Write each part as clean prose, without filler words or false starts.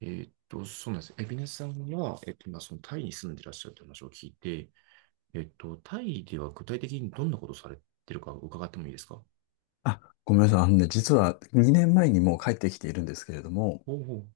そうなんです。エビネスさんは、今、そのタイに住んでらっしゃるという話を聞いて、タイでは具体的にどんなことをされてるか伺ってもいいですか？あ、ごめんなさい。あのね、実は2年前にもう帰ってきているんですけれども、おおう。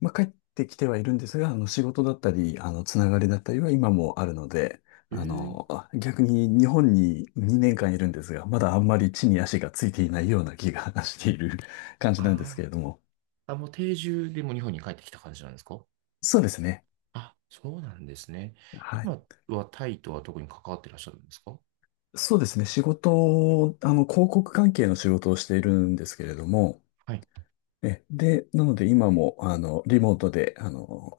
まあ、帰ってきてはいるんですが、あの仕事だったり、あのつながりだったりは今もあるので、えあー、の、逆に日本に2年間いるんですが、まだあんまり地に足がついていないような気が している 感じなんですけあれども。ーあ、もう定住でも日本に帰ってきた感じなんですか？そうですね。あ、そうなんですね。はい。今はタイとは特に関わってらっしゃるんですか？そうですね。仕事を、広告関係の仕事をしているんですけれども、はい。で、なので今も、リモートで、あの、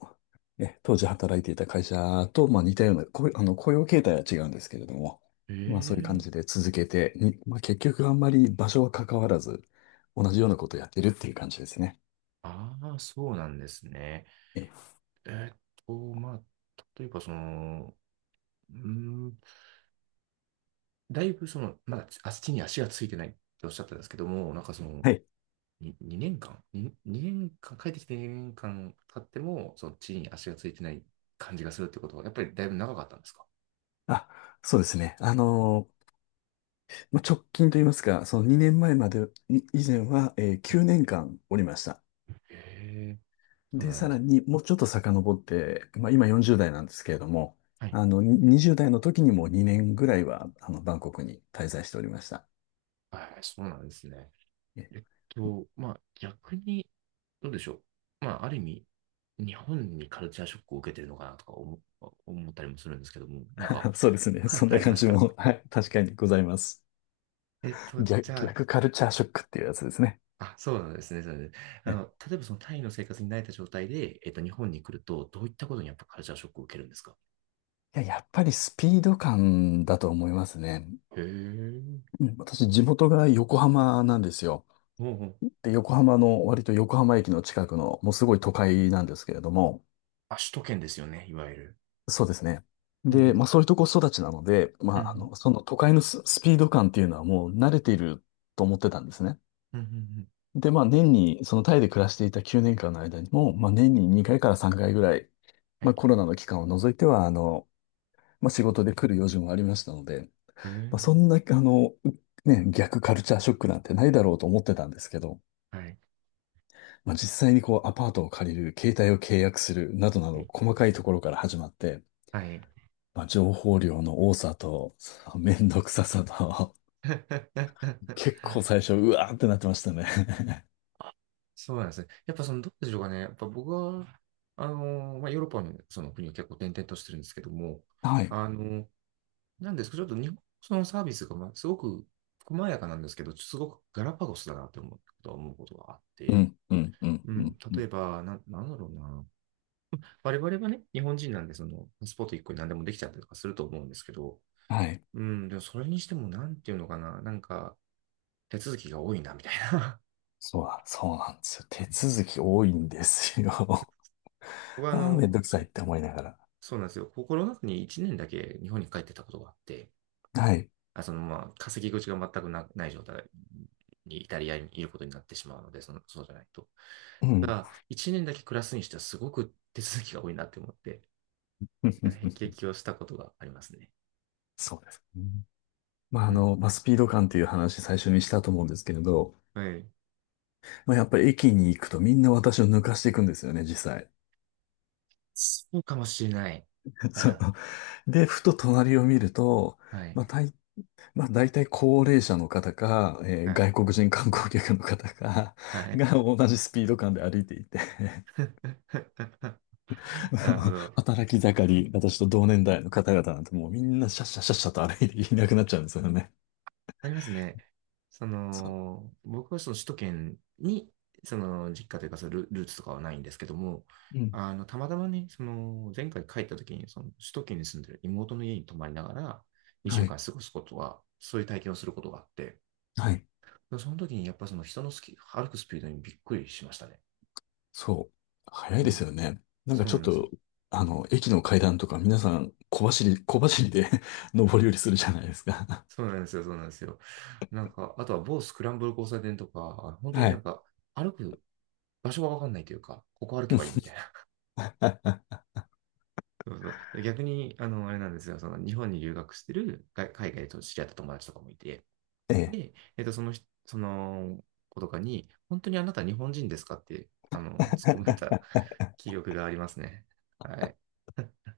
え、当時働いていた会社と、まあ似たような、雇用形態は違うんですけれども、えまあそういう感ー、じで続けて、まあ結局あんまり場所は関わらず、同じようなことをやってるっていう感じですね。ああ、そうなんですね。え、えーっまあ、例えばその、うーだいぶその、まだ足に足がついてないっておっしゃったんですけども、なんかその、はい。に2年間、帰ってきて2年間経っても、その地に足がついてない感じがするってことは、やっぱりだいぶ長かったんですか？あ、そうですね。まあ直近といいますか、その2年前まで、以前は、は9い。年間おりました。へえ、そうで、なんさですらね。にもうちょっと遡って、まあ、今40代なんですけれども、はい。あの、に20代の時にも2年ぐらいは、バンコクに滞在しておりました。はい、そうなんですね。え まあ逆に、どうでしょう。まあある意味、日本にカルチャーショックを受けてるのかなとか思ったりもするんですけども、なんか。そうですね。そ んあなりま感すじか？も、はい、確かにございます。逆、じゃあ。逆カルチャーショックっていうやつですね。あ、そうなんですね。そうなんですね。あえの、例えばそのタイの生活に慣れた状態で、日本に来ると、どういったことにやっぱカルチャーショックを受けるんですか？いや、やっぱりスピード感だと思いますね。へえ。うん、私、地元が横浜なんですよ。おうおう。で、横浜の、割と横浜駅の近くの、もうすごい都会なんですけれども、あ、首都圏ですよね、いわゆる。そうですね。うんうで、まあん。そういうとこ育ちなので、まうああんの、その都会のスピード感っていうのはもう慣れていると思ってたんですね。うんうんうんうん、で、まあ年に、そのタイで暮らしていた9年間の間にも、まあ年に2回から3回ぐらい、はまい。あコロナの期間を除いては、まあ仕事で来る用事もありましたので、へまあそえ。んな、ね、逆カルチャーショックなんてないだろうと思ってたんですけど、はい。まあ、実際にこうアパートを借りる、携帯を契約するなどなはどい。細かいところから始まって、はい。まあ、情報量の多さと、そのめんどくささと、結 構最初、うわーってなってましたね。そうなんですね。やっぱその、どうでしょうかね。やっぱ僕は、まあ、ヨーロッパのその国を結構転々としてるんですけども、はい。あのーなんですけど、ちょっと日本そのサービスが、まあ、すごく細やかなんですけど、すごくガラパゴスだなって思うことがあっうて、ん、うん、うん、ううん。ん、う例ん、えば、なんだろうな。我々はね、日本人なんで、その、パスポート1個に何でもできちゃったりとかすると思うんですけど、はい。うん、でもそれにしても、なんていうのかな、なんか、手続きが多いな、みたいな。そうだ、そうなんですよ。手続き多いんですよ。僕 は、ああ、めんどくさいって思いながら。そうなんですよ。コロナ禍に1年だけ日本に帰ってたことがあって、はい。あそのまあ、稼ぎ口が全くない状態にイタリアにいることになってしまうので、その、そうじゃないと。うたん。だ、1年だけ暮らすにしてはすごく手続きが多いなって思って、辟 易をしたことがありますね。そうですね。まあ、うん。まあ、スピード感っていう話最初にしたと思うんですけれど、はい。まあ、やっぱり駅に行くとみんな私を抜かしていくんですよね、実際。そうかもしれない。うそう。ん、で、ふと隣を見ると、はい。まあ、まあ、大体高齢者の方か、はい。外国人観光客の方か、は い。が同じスピード感で歩いていて、なるほ ど。働き盛り、私と同年代の方々なんてもうみんなシャッシャッシャッシャッと歩いていなくなっちゃうんですよね。ありますね。そそう。の、僕はその首都圏に、その実家というかそのルーツとかはないんですけども、うん。あの、たまたまね、その、前回帰った時に、その、首都圏に住んでる妹の家に泊まりながら、2は週い。間過ごすことは、そういう体験をすることがあって、はい。その時にやっぱその人の歩くスピードにびっくりしましたね。そう。早いうですん。よね。なんかそうちなょっんですよ。と、駅の階段とか皆さん小走り、小走りで 上り下りするじゃないですか。そうなんですよ、そうなんですよ。なんか、あとは某スクランブル交差点とか、本当にはなんい。か、歩く場所がわかんないというか、ここ歩 けうばいいん、みたいな。そうそう。逆に、あの、あれなんですよ、その日本に留学してる海外と知り合った友達とかもいて、ええ。で、その人、その子とかに、本当にあなた日本人ですかって、あの、突っ込まれた 記憶がありますね。はい。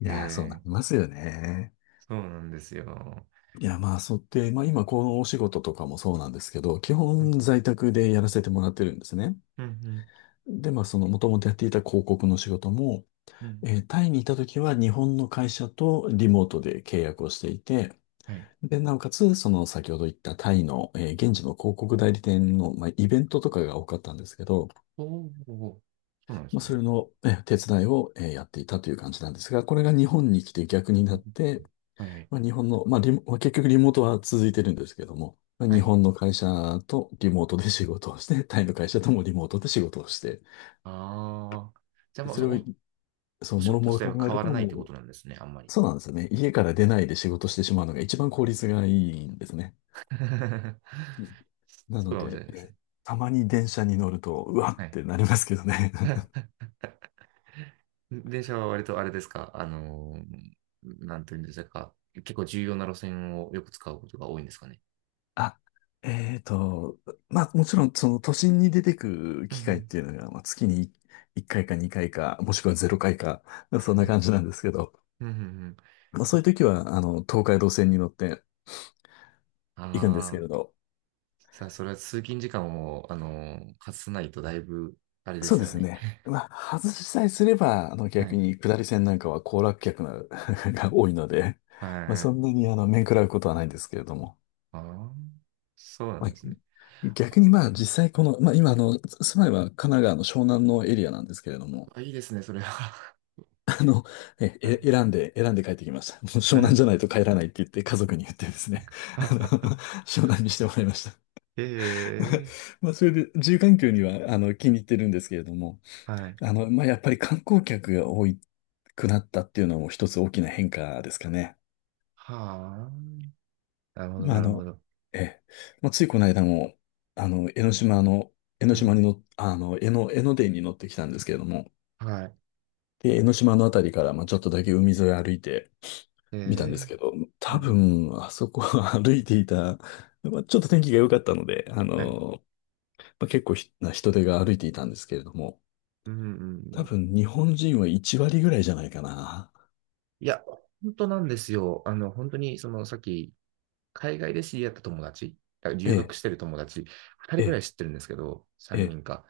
いえやー、そうなー、りますよね。そうなんですよ。いや、まあ、そうで、まあ今このお仕事とかもそうなんですけど、基うん、本在宅でやらせてもらってるんですね。うん、うん。で、まあその元々やっていた広告の仕事も、うん、タイにいた時は日本の会社とリモートで契約をしていて、はい。で、なおかつ、その先ほど言ったタイの、現地の広告代理店の、まあ、イベントとかが多かったんですけど、おーおー、そうなんでますあ、そね。れの、手伝いを、やっていたという感じなんですが、これが日本に来て逆にうなんっん、て、はい、はい。まあ、日本の、まあリモ、まあ結局リモートは続いてるんですけども、まあ、は日い。本の会社とリモートで仕事をして、タイの会社ともリモートで仕事をして、ああ。じゃあ、でもうそれを、そおう、仕もろ事も自ろ体は考え変るわと、らないっもてこう、となんですね、あんまり。そうなんですよね。家から出ないで仕事してしまうのが一番効率がいいんですね。なそうのかもしれで、ないですね。たまに電車に乗ると、うわはっい。てなりますけどね。電車は割とあれですか、なんていうんですか、結構重要な路線をよく使うことが多いんですかね。あ、えーと、まあもちろんその都心に出てくうんう機会っん。ていうのが、まあ、月に1回か2回かいか、もしくは0回かいか、そんはない。感じなんですけど、うんうんうん。まあそういうあ時は、東海道線に乗って行くんですけあれど、ー、さあ、それは通勤時間を、かさないとだいぶ、あれでそうすでよすね。ね。まあ、外しさえすれば、は逆い。に下り線なんかは行楽客な が多いので、まあ、はそい。んなに面食らうことはないんですけれども。ああ、そうなんまあ、ですね。逆にまあ実際この、まあ今住まいは神奈川の湘南のエリアなんですけれども、あ、いいですね、それは。あの、はい。選んで、選んで帰ってきました。もう湘南じゃないと帰らないって言って家族に言ってですね、あの、湘南にしてもらいました。ええ、まあそれで、住環境には気に入ってるんですけれども、はい。まあやっぱり観光客が多くなったっていうのも一つ大きな変化ですかね。はあ。なるほど、まあ、なるほど。ええ、まあ、ついこの間も、江ノ島の、江ノう島ん。にの、あの、江ノ、江ノ電に乗ってきたんですけれども、はい。で、江ノ島のあたりから、まあ、ちょっとだけ海沿い歩いてえみたんですえ、けど、う多ん。分、あそこは 歩いていた、まあ、ちょっと天気が良かったので、はい。まあ、結構人手が歩いていたんですけれども、うん、うんう多ん。分、日本人は1割ぐらいじゃないかな。いや、本当なんですよ。あの、本当に、その、さっき、海外で知り合った友達、だからえ留学え、してる友達、2人えぐらいえ、知ってるんですけど、え3え、人か。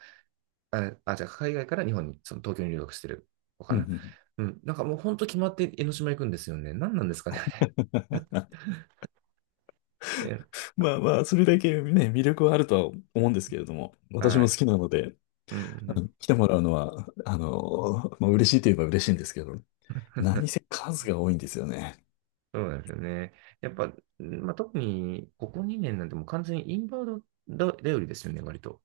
あ、じゃあ、海外から日本に、その東京に留学してる子かうん、うな。ん。うん。なんかもう本当決まって江ノ島行くんですよね。何なんですかね、あれ。あ、えまあまあ、それだけね、魅力はあるとは思うんですけれども、私はもい。好きなので、うん、ううん、ん。来てもらうのは、まあ、嬉しいといえば嬉しいんですけど、何せ数が多いんですよね。そうなんですよね。やっぱ、うんまあ、特にここ2年なんてもう完全にインバウンド頼りですよね、割と。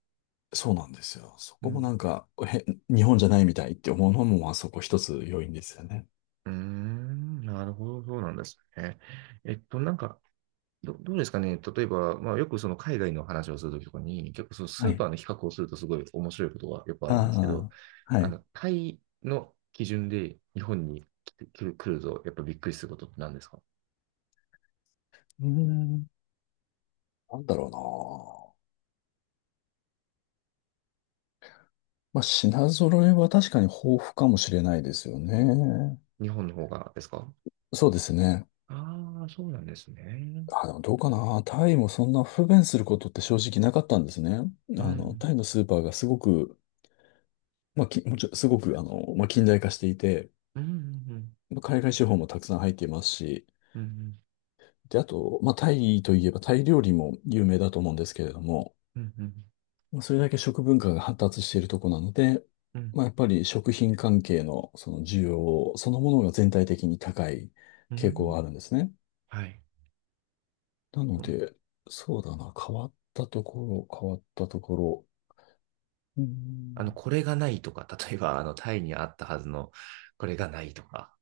そうなんですよ。そうこもなん。んか、日本じゃないみたいって思うのも、まあそこ一つ要因ですよね。うーん、なるほど、そうなんですね。なんか、どうですかね。例えば、まあ、よくその海外の話をするときとかに、結構そのスはーパーい。の比較をするとすごい面白いことがよくあるんですけど、ああ、はい。あうの、タイの基準で日本に来て、来ると、やっぱびっくりすることって何ですか？ーん、なんだろうな。まあ、品揃えは確かに豊富かもしれないですよね。日本の方がですか？そうですね。ああー、そうなんですね。あ、でもどうかな。タイもそんな不便することって正直なかったんですね。うん、タイのスーパーがすごくまあ、もちろん、すごく、まあ、近代化していて、うん、うん、まあ海外資本もたくさん入っていますし、うん、で、あと、まあ、タイといえば、タイ料理も有名だと思うんですけれども、うん、うん、うん、まあ、それだけ食文化が発達しているとこなので、うん、まあ、やっぱり食品関係のその需要そのものが全体的に高いう傾向ん、があるんですね。はい。なので、そうだな、変わったところ、変わったところ、うーあの、んこれがないとか、例えば、あの、タイにあったはずの、これがないとか。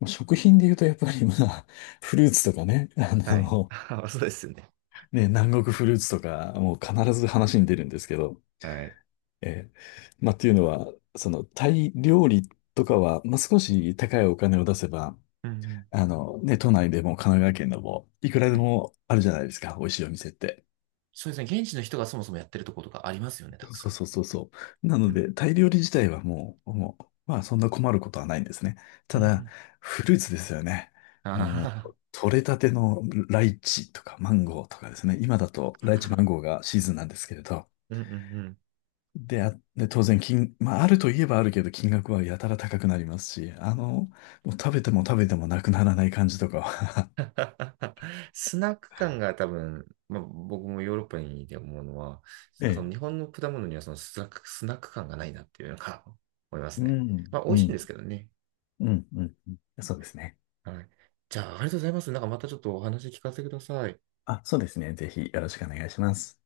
まあ食品で言うと、やっぱりまあ、フルーツとかね、はい。そうですよね。ね、南国フルーツとか、もう必ず話に出るんですけど、はい。えーまあ、っていうのは、その、タイ料理とかは、まあ、少し高いお金を出せば、うんうん。ね、都内でも神奈川県でも、いくらではい。もあるじゃないですか、美味しいお店って。そうですね。現地の人がそもそもやってるとことかありますよね、たくさそうん。そうそうそう。なうのん。で、タイ料理自体はもう、まあ、そんな困ることはないんですね。うたんうだ、ん。フルーツですよね。もう、あ取れたてのライチとかマンゴーとかですね。今だとライチマンあ。ゴーがシーズンなんですけれど、うんうんうん。で、当然まあ、あるといえばあるけど、金額はやたら高くなりますし、もう食べても食べてもなくならない感じとかは スナック感が多分、まあ、僕もヨーロッパにいて思うのは、えそのえ。日本の果物にはそのスナック感がないなっていうのが 思いますうね。ん、まあ、美う味しいんでん、すけどね。うん、うん。うん、そうですね。はい。じゃあ、ありがとうございます。なんかまたちょっとお話聞かせてください。あ、そうですね。ぜひよろしくお願いします。